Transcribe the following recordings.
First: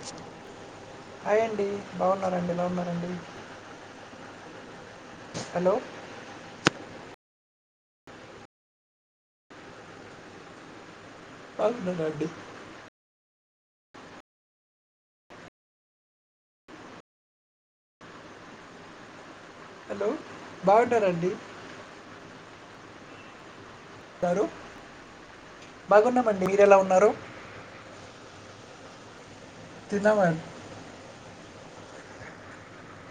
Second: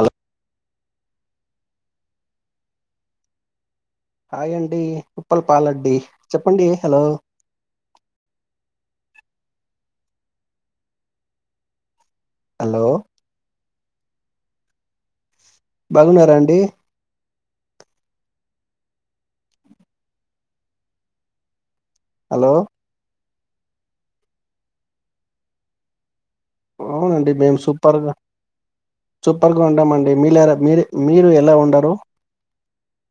Hello hi అండి బాగున్నారండి బాగున్నారండి హాయ్ అండి కుప్పల బాలండి చెప్పండి హలో అన్న అడి హలో బాగున్నారా అండి హలో బాగున్నారండి హలో తారు బాగున్నాం అవునండి మేము సూపర్ ఉన్నాం సూపర్ గా ఉంన్నా అండి మీ తిన్నామండి మీరు మీరు ఎలా ఉండరు డు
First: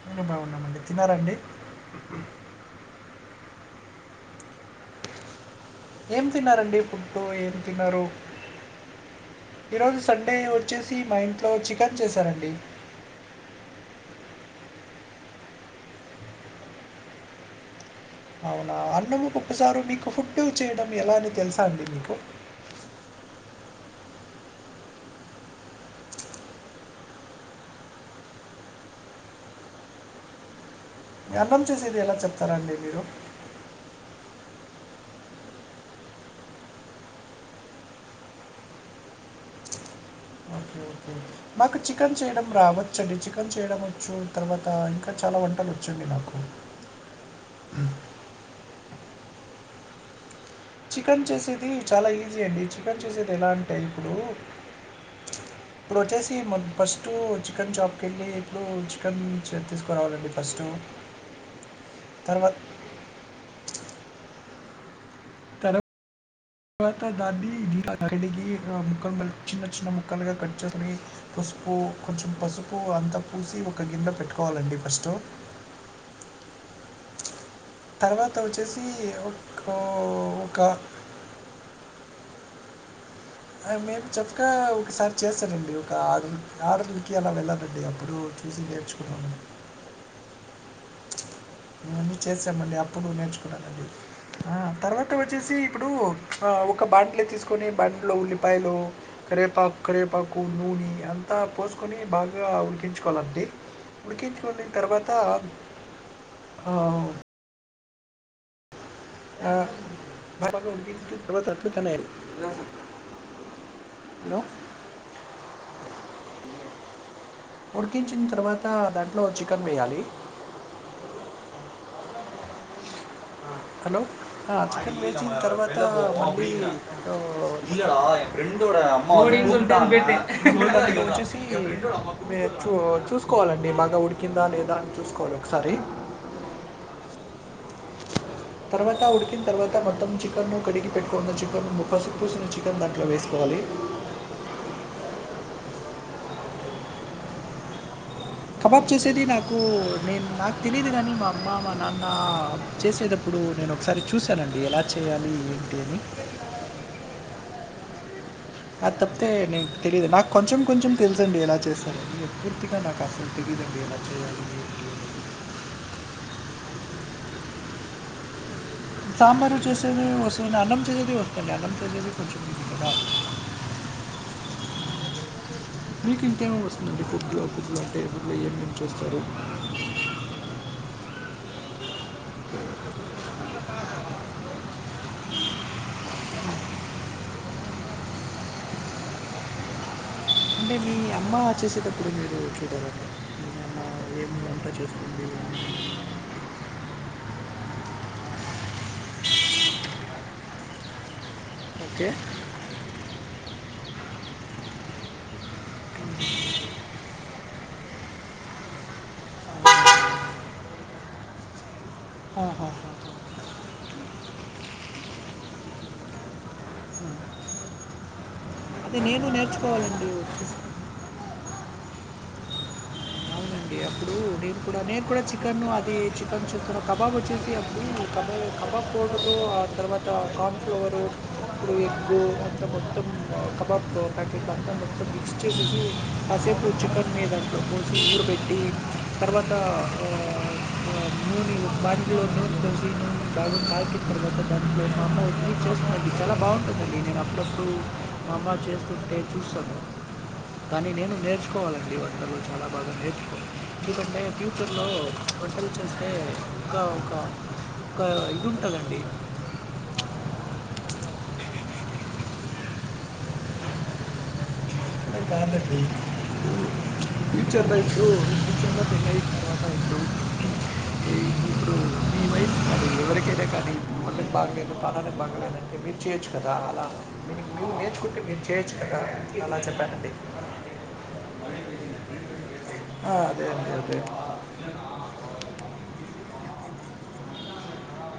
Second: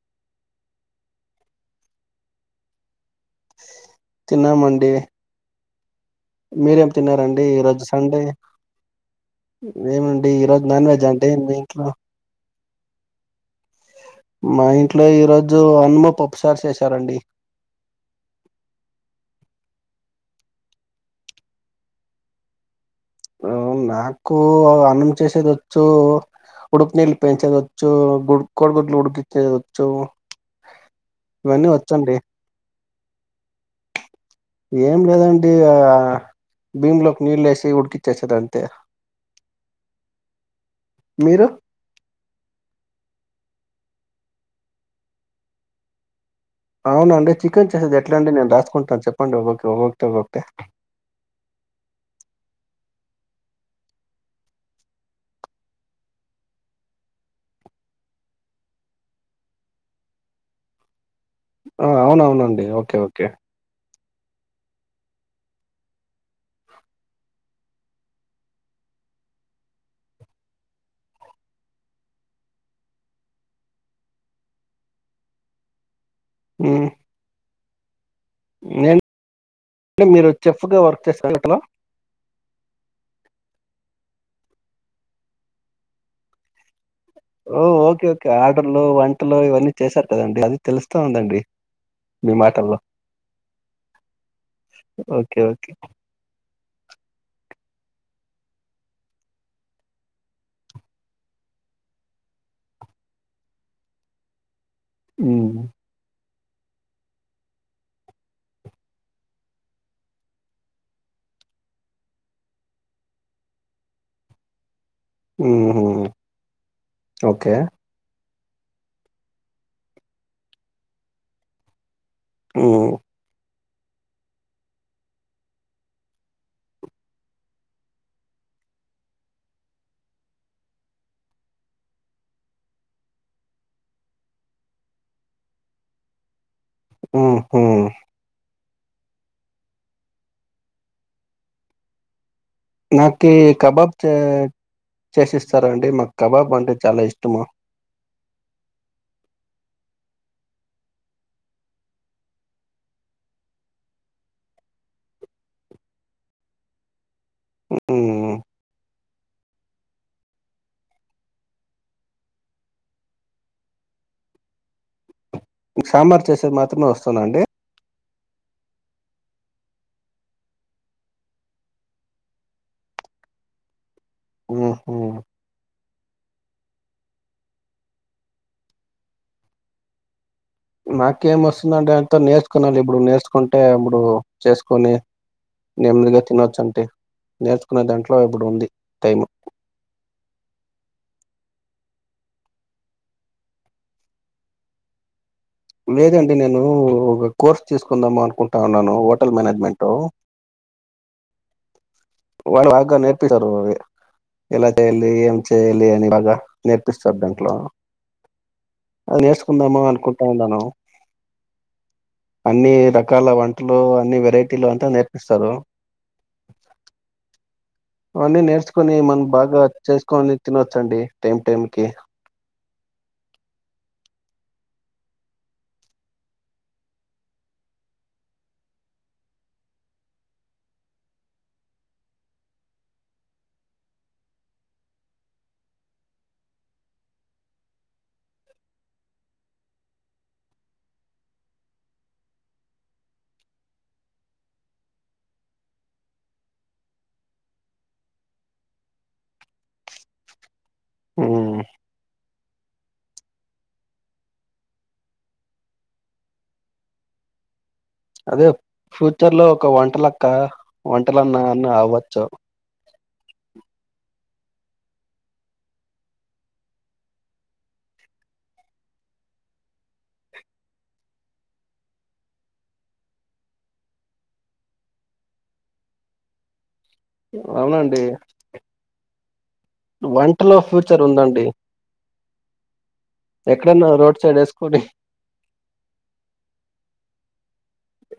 నేను బాగున్నామండి తిన్నారండి తిన్నామండి ఏం తిన్నారండి మీరేం ఫుడ్డు తిన్నారండి ఏం ఈరోజు తిన్నారు సండే ఈరోజు ఏమండి సండే ఈరోజు నాన్ వచ్చేసి వెజ్ మా అండి ఇంట్లో మీ చికెన్ చేశాారండి మా ఇంట్లో ఈరోోజు అనుమ పప్పు చారు చేసారండి అవునా అ ఒకసారు మీకు ఫుడ్ చేయడం ఎలా అని తెలుసా అండి మీకు బ్రో నాకు అన్నం చేసేది వచ్చు ఉడుకు నీళ్లు పెంచేది వచ్చు గుడు కోడి గుడ్లు ఉడికించేది వచ్చు ఈ అన్నం చేసేది ఎలా చెప్తారంండి మీరు ఏం లేదండి ఆ భీము లోకి నీళ్ళు వేసి ఉడికిచ్చేసా అంతే మీరు మాకు చికెన్ చేయడం రావచ్చండి చికెన్ చేయడం వచ్చు తర్వాత ఇంకా చాలా వంటలు వచ్చండి నాకు అవునండి చికెన్ చేసేది ఎట్లా అండి నేను రాసుకుంటా ఆ చెప్పండి ఒకోటి ఒక్కటి చికెన్ చేసేది చాలా ఈజీ అండి చికెన్ చేసేది ఎలా అంటే ఇప్పుడు ఇప్పుడు వచ్చేసి మ ఫస్ట్ చికెన్ చాప్కి వెళ్ళి ఇప్పుడు చికెన్ తీసుకురావాలండి ఫస్ట్ అవునవునండి ఓకే ఓకే తరువాత దాన్ని కడిగి ముక్కలు చిన్న చిన్న ముక్కలుగా కట్ చేసుకుని పసుపు కొంచెం పసుపు అంతా పూసి ఒక గిన్నె పెట్టుకోవాలండి ఫస్ట్ ఆ తర్వాత వచ్చేసి ఒక మీరు ఒక చెఫ్ గా వర్క్ చేస్తారు హోటల్లో మేము చెప్పగా ఒకసారి చేస్తానండి ఒక ఆర్డర్ ఆర్డర్ ఓ ఓకే ఓకే ఆర్డర్లు వంటలు ఇవన్నీ చేశారు కదండి అది తెలుస్తా ఉందండి ఇవన్నీ మీ చేసామండి మాటల్లో అప్పుడు నేర్చుకున్నానుండి ఆ తర్వాత ఓకే వచ్చేసి ఓకే ఇప్పుడు ఒక బాండ్లే తీసుకొని బాండ్లో ఉల్లిపాయలు కరవేపాకు కరివేపాకు నూనె అంతా పోసుకొని బాగా ఉడికించుకోవాలండి ఉడికించుకొని తర్వాత ఉమ్ ఆ ఆ హలో ఉమ్ ఉడికించింది తర్వాత దాంట్లో చికెన్ వేయాలి ఉమ్ హలో ఆ చికెన్ వేయించిన తర్వాత వండి వచ్చేసి చూసుకోవాలండి బాగా ఉడికిందా లేదా అని చూసుకోవాలి ఒకసారి హ్మ్ హ్మ్ తర్వాత ఉడికిన తర్వాత మొత్తం చికెన్ ను కడిగి పెట్టుకున్న చికెన్ ముక్కకు పసుపు పూసిన చికెన్ దాంట్లో నాకి వేసుకోవాలి కబాబ్ తె చేసిస్తారా అండి మాకు కబాబ్ అంటే చాలా ఇష్టము కబాబ్ చేసేది నాకు నేను నాకు తెలియదు కానీ మా అమ్మ మా నాన్న చేసేటప్పుడు నేను ఒకసారి చూశానండి ఎలా చేయాలి ఏంటి అని ఉమ్ అది తప్పితే నేన్ నేన్ నాకు తెలియదు నాకు కొంచెం కొంచెం తెలుసండి ఎలా చేస్తారు పూర్తిగా నాకు అసలు తెలీయదండి ఎలా చేయాలి మీకు సాంబార్ చేసేది మాత్రమే వస్తాదండి సాంబారు చేసేది వస్తుందా అన్నం చేసేది వస్తుంది అన్నం చేసే కూర్చుంది కదా ఉహు మీకు ఇంకేం వస్తుందండి ఇక మిగిలిన టైంలో ఏమేం చేస్తారు నాకేం వస్తుందట ఇక్కడ నేర్చుకున్న ఇప్పుడు నేర్చుకున్ అంటే ఇప్పుడు చేసుకొని నెమ్మదిగా తినొచ్చు అంటే నేర్చుకునే దాంట్లో ఇప్పుడు ఉంది టైము అంటే మీ అమ్మ చేసేటప్పుడు మీరు చూడరండి మీ అమ్మ ఏం వంట చేస్తుంది అని లేదండి నేను ఒక కోర్స్ తీసుకుందామ అనుకుంటా ఉన్నాను హోటల్ మేనేజ్మెంట్ ఓకే వాళ్ళు అడగ్గా నేర్పిస్తారు ఎలా చేయాలి ఏం చేయాలి అని బాగా నేర్పిస్తారు దాంట్లో వేసుకుందామా అనుకుంటా ఉన్నాను అన్ని రకాల వంట లు అన్ని వెరైటీలు అంతా నేర్పిస్తారు అన్ని నే తీసుకొని అదే మనం నేను బాగా నేర్చుకోవాలండి చేసుకొని వచ్చేసి తినొచ్చండి టైం టైంకి అవునండి. అప్పుడు నేను కూడా నేను కూడా చికెన్ ను అది చికెన్ చూస్తున్న కబాబ్ వచ్చేసి అప్పుడు కబ కబాబ్ పౌడరు ఆ తర్వాత కాన్ఫ్లవర్ ఇప్పుడు ఎగ్గు అట్లా మొత్తం కబాబ్ ప్యాకెట్లు అంతా మొత్తం మిక్స్ చేసేసి కాసేపు చికెన్ నీ దాంట్లో పోసి ఊరు పెట్టి ఈ తర్వాత నూనె బాండీలో పోసి నూనె కాగిన తర్వాత దాంలో మా అమ్మ వచ్చి చేస్తుందండి చాలా బాగుంటుందండి నేను అప్పుడప్పుడు మా అమ్మ చేస్తుంటే చూస్తాను కానీ నేను ఉమ్ నేర్చుకోవాలండి వ ఆ చాలా బాగా నేర్చు ఎందుకంటే ఫ్యూచర్లో వంటలు చేస్తే ఇంకా ఒక ఒక ఇది అదే ఉంటుందండి ఫ్యూచర్ లో ఒక వంటలక్క వంటలన్నా అన్నా అవ్వచూ కాదండి ఫ్యూచర్లో ఇప్పుడు ఫూచర్ తినయి తర్వాత ఇప్పుడు ఈ ఇప్పుడు మీ వైఫ కాది ఎవరికైనా కానీ వాంటకి బాగలేదు ప్రదానికి బాగలేదుంటే మీరు చేయొచ్చు కదా అలా [inaudible] [unintelligible] అవునండి నేర్చుకుంటే మీరు చేయొచ్చు కదా అలా చెప్పానండి వంటలో ఫ్యూచర్ ఉందండి ఆ, అదే అండి ఎక్కడన్నా అదే రోడ్ సైడ్ వేసుకొని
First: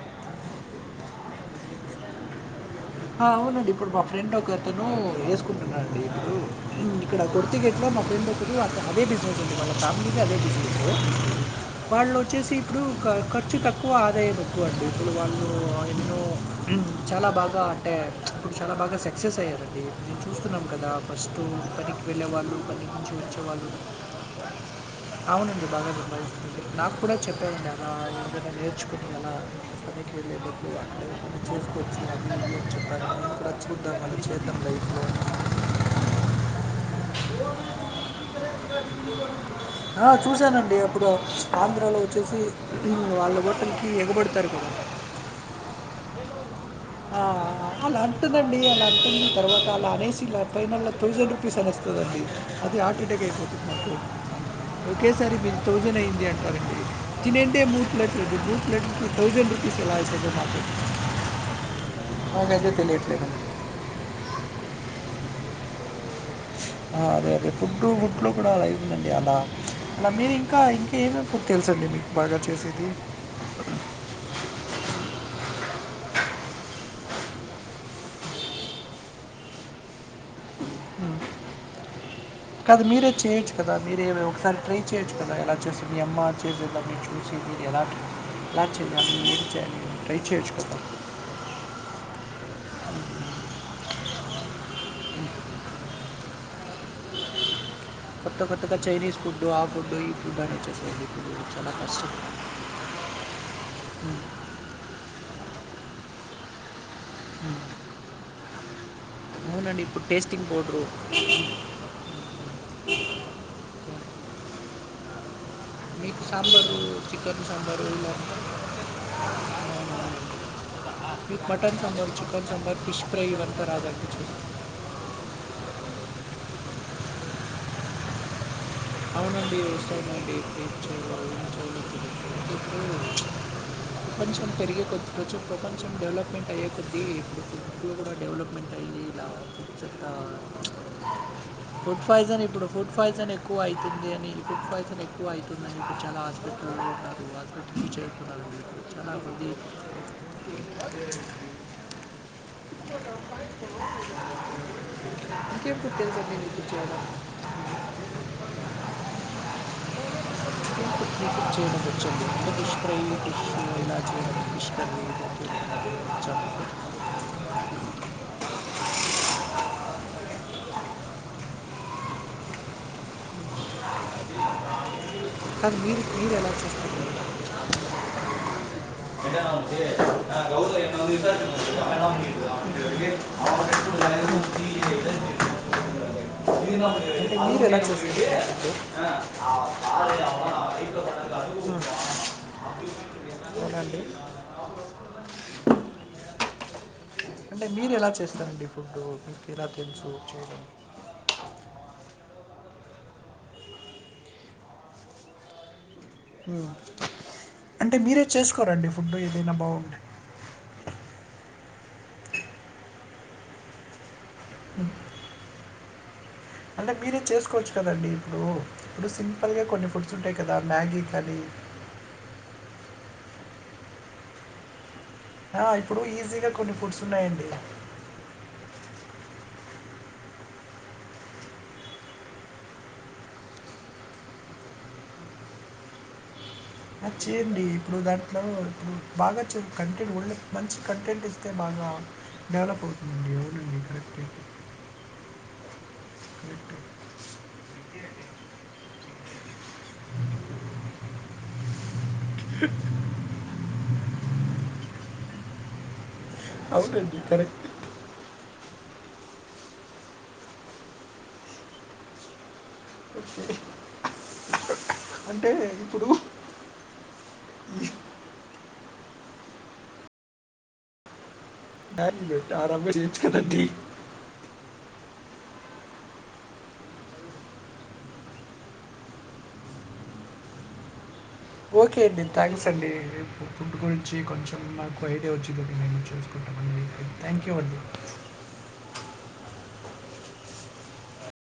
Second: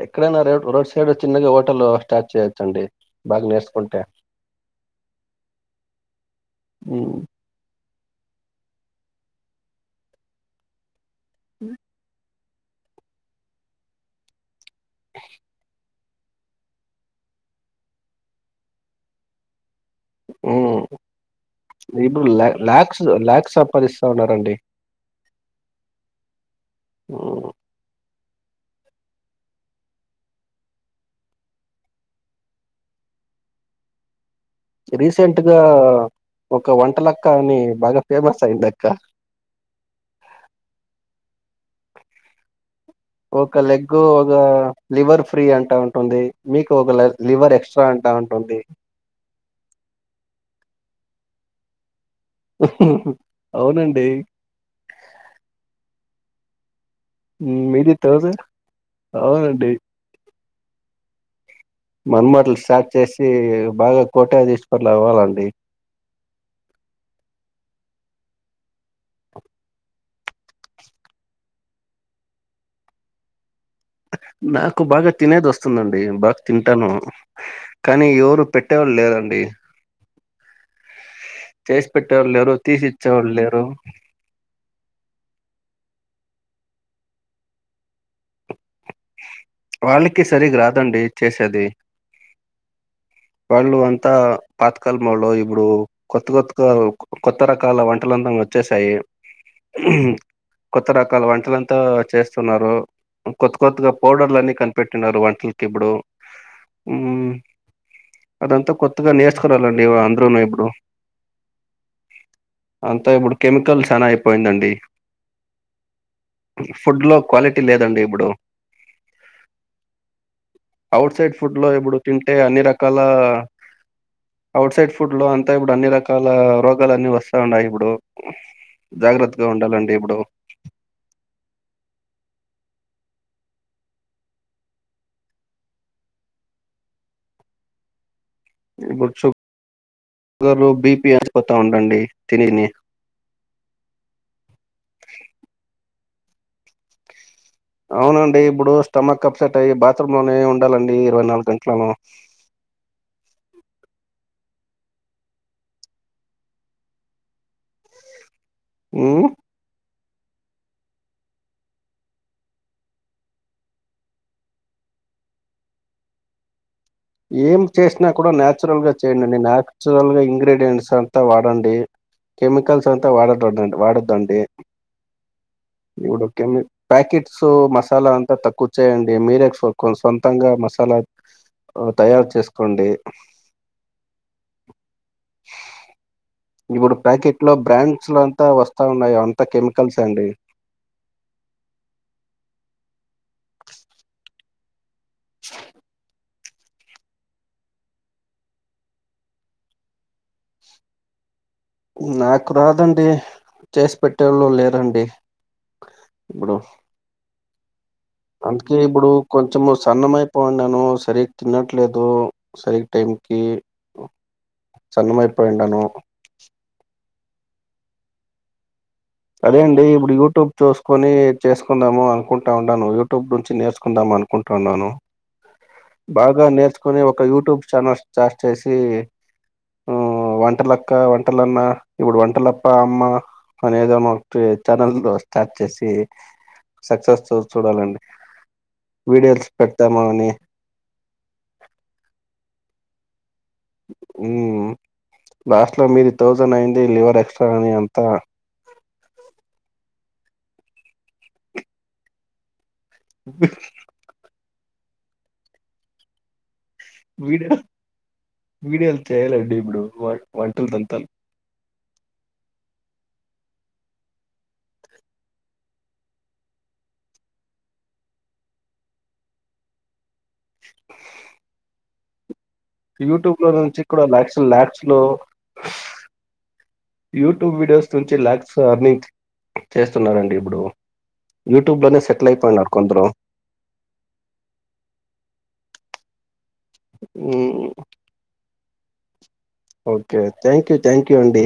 ఎక్కడనా ర రోడ్ సైడ్ చిన్నగా హోటల్ స్టార్ట్ చేది అవునండి ఇప్పుడు మా ఫ్రెండ్ ఒక అతను వేసుకుంటున్నా అండి ఇప్పుడు ఉమ్ ఇక్కడ గుర్తు గెట్లా ఫ్రెండ్ ఒక్కడు అదే బినెస్ ఉంది వాళ్ళ ఫ్యామిలీ అదే బజినెస్సు వాళ్ళు వచేసి ఇప్పుడు ఖర్చు తక్కువ ఆదాయం ఎక్కువ అండి ఇప్పుడు వాళ్ళు ఎన్నో చాలా బాగా అంటే ఇప్పుడు చాలా బాగా సక్సెస్ అయ్యారండి నేను చూస్తున్నాం ఉమ్. కదా ఫస్ట్ పనికి ఇప్పుడు వెళ్ళేవాళ్ళు పని లాక్స్ నుంచి లాక్స్ ఉంచేవాళ్ళు సంపాదిస్తా ఉన్నారండి అవునండి బాగా [unintelligible] నాకు కూడా ఉమ్. చెప్పానండి అలా ఇలా నేర్చుకుంటున్నాన పనికి వెళ్లేటపుడు అంటే చేసుకోవచ్చిన [unintelligible] చూద్దాం అని రీసెంట్గా ఒక వంటలక్క అని బాగా ఫేమస్ అయ్యింది అక్క ఆ! చూశానండి. అప్పుడు ఆంధ్రాలో వచ్చేసి వాళ్ళ ఒక హోటల్‌కి లెగ్ ఒక ఎగబడతారు కదా! లివర్ ఫ్రీ అంటా ఉంటుంది మీకు ఒక ఆ లివర్ ఎక్స్ట్రా అలా అంటా అంటదండి ఉంటుంది అలా అంటుంది తర్వాత అలా అనేసిలా ఫైనల్ లో థౌసండ్ రూపీస్ అనేస్తా ండి అది హార్ట్ అటాక్ అయిపోతుంది నాకు అవునండి ఒకేసారి మీ థౌజండ్ అయి ఎక్కడికి తినంటే ఉమ్, మూడు మీది ప్లేట్లు థౌసండ్ ప్లేట్లు ప్లథౌసండ్ అవునండి రుపీస్ ఎలా మాకు మనమాటలు స్టార్ట్ చేసి తెలియట్లేదు బాగా కోటగా తీసుకుట్లా అవ్వాల నే అదే అదే ఫుడ్ ఫుడ్లో కూడా అలా అవుతుందండి. అలా అలా మీరు ఇంకా ఇంకా ఏమే ఫుడ్ తెలుసండి మీకు బాగా చేసేది. నాకు బాగా తినేది వస్తుందండి బాగా తింటాను. కానీ ఎవరు పెట్టేవాళ్ళు లేదండి లేరు కదా తీసి మీరే ఇచ్చేవాళ్ళు చేయొచ్చు లేరు కదా మీరే ఒకసారి ట్రై చేయొచ్చు కదా ఇలా చేసు యమ్మా చేజేతాన్ని చూసి తీరి ఎలా ఎలా చేయాలి ఏం చేయాలి ట్రై వాళ్ళకి చేయొచ్చు సరిగా కదా రాదండి చేసేది వాళ్ళు అంతా పాత కాలంలో ఇప్పుడు కొత్త కొతుక కొత్త ర రకాల వంటలుంతా కొత్త కొత్తగా వచ్చేసాయి. చైనీస్ ఫుడ్ ఆ ఫుడ్ ఈ ఉహు ఫుడ్ అని కొత్త వచ్చేసేది రకాల ఇప్పుడు చాలా వంటలంతా కష్టం చేస్తున్నారు కొత కొత్తగా ఉమ్, పౌడర్లు అన్నీ కనిపెట్టినన్నారు వంటలకి ఇప్పుడు ఉ ఉమ్. అదంతా కొత్తగా అవునండి నేర్చుకురాలండి ఇప్పుడు అంద్రూను టేస్టింగ్ ఇప్పుడు పౌడరు అంతా ఇప్పుడు కెమికల్స్ చాలయిపో పోయిందండి మీకు సాంబారు చికెన్ క్వాలిటీ సాంబార్ లేదండి ఇలా ఇప్పుడు అవుట్ సైడ్ మీకు ఫుడ్ లో మటన్ ఇప్పుడు సాంబార్ తింటే చికెన్ అన్ని సాంబార్ రకాల ఫిష్ ఫ్రై ఇవంతా రాదండి చూడు అవుట్ సైడ్ ఫుడ్ లో అంతా ఇప్పుడు అన్ని రకాల రకాల రోగాలున్నీ వస్తా ఉన్నాయి ఇప్పుడు జాగ్రత్తగా అవునండి ఉండాలండి వసా ఇప్పుడు అండి చ ప్రపంచం పెరిగే కొద్ది రచ్చు ప్రపంచం డెవలప్మెంట్ అయ్యే కొద్ద్దీ ఇప్పుడు డెవలప్మెంట్ అయ్యి ఇప్పుడు ఇలా ఫుడ్ చెత్త షగర్ బిపి అయిపోతా ఉండండి ఫుడ్ పాయిజన్ తిినని ఇప్పుడు ఫుడ్ పాయిజన్ ఎక్కువ అవుతుంది అనివ అయి ఎక్కువ అవుతుందిని తాజ పెట్టట్టతో బ బట్టి అవునండి చేరుకుడాాల ఇప్పుడు స్టమక్ చాలామంది అప్సెట్ అయ్యి బాత్రూమ్ లోనే ఉండాలండి ఇరవై నాలుగు గంటలను కేే పుట్టే క నికుుజాల ఊ పష్ ప్రే [unintelligible] ఏం చేసినా కూడా నాచురల్ గా చేయండి నాచురల్ గా ఇంగ్రీడియంట్స్ అంతా వాడండి కెమికల్స్ అంతా వాడ వాడద్దండి కానీ మీరు ఇప్పుడు మీరు ఎలా చేస్తారు ప్యాకెట్స్ మసాలా అంతా తక్కువచ్చాయండి మీరెక్స్ సొంతంగా మసాలా తయారు అంటే మీరు చేసుకోండి ఇప్పుడు ప్యాకెట్ లో ఎలా బ్రాండ్స్ చేస్తారు లో అంతా వస్తా ఉన్నాయో అంతా కెమికల్స్ అండి హు అవునండి అంటే మీరు ఎలా చేస్తారండి ఫుడ్డు, మీకు ఎలా తెలుసు చేయడం. నాకు రాదండి చేసి పెట్టేళ్ళు లేరండి ఇప్పుడు హ్మ్ అందుకే ఇప్పుడు కొంచెం బాగుంటే సన్నం అయిపోయను సరిగ్గా తినట్లేదు సరిగ్ టైం కి సన్నమైపోయిండను అంటే మీరే చేసుకోవచ్చు కదండి ఇప్పుడు ఇప్పుడు అదే సింపుల్‌గా అండి కొన్ని ఇప్పుడు ఫుడ్స్ ఉంటాయి యూట్యూబ్ కదా! మ్యాగీ చూసుకొని కానీ చేసుకుందాము అనుకుంటా ఉన్నాను. యూట్యూబ్ నుంచి నేర్చుకుందాం అన్ కుంటన్నాను ఆ! ఇప్పుడు బాగా ఈజీగా కొన్ని ఫుడ్స్ నేర్చుకోని ఒక ఉన్నాయండి. యూట్యూబ్ ఛానల్ స్టార్ట్ చేసి హ్మ్ ఆ వంటలక్క వంటలన్న ఇప్పుడు వంటలప్ప అమ్మ అనేది అదే మట్టి ఛానల్ స్టార్ట్ చేసి అది సక్సెస్ చూ చేయండి ఇప్పుడు చూడాలండి దాంట్లో ఇప్పుడు బాగా వీడియోస్ పెడతాము కంటెంట్ అని ఒళే మంచి కంటెంట్ ఇస్తే బాగా డెవలప్ అవుతుందండి అవునండి. కరెక్టే. మ్మ్ లాస్ట్ లో మీది థౌజండ్ కరెక్టే. అయింది లివర్ ఎక్స్ట్రా అని అంతా అవునండి వీడియో కరెక్ట్ వీడియోలు చేయాలండి ఇప్పుడు వన్ వంటల్దంత ఒకే అంటే ఇప్పుడు హ్మ్ డార్లింగే యూట్యూబ్ లో నుంచి కూడా లైక్స్ ల్యాక్ష్ లో యూట్యూబ్ వీడియోస్ నుంచి ల్యాక్స్ లో అని చేస్తున్నరండి ఇప్పుడు యూట్యూబ్ లోనే ఓకే అండి సెటిల్ థ్యాంక్స్ అయిపోయినారు అండి కొందరు ఫుడ్ గురించి కొంచెం నాకు ఐడియా వచ్చి [inaudible] థ్యాంక్ యూ మ్మ్ అండి okay thank you thank you అండి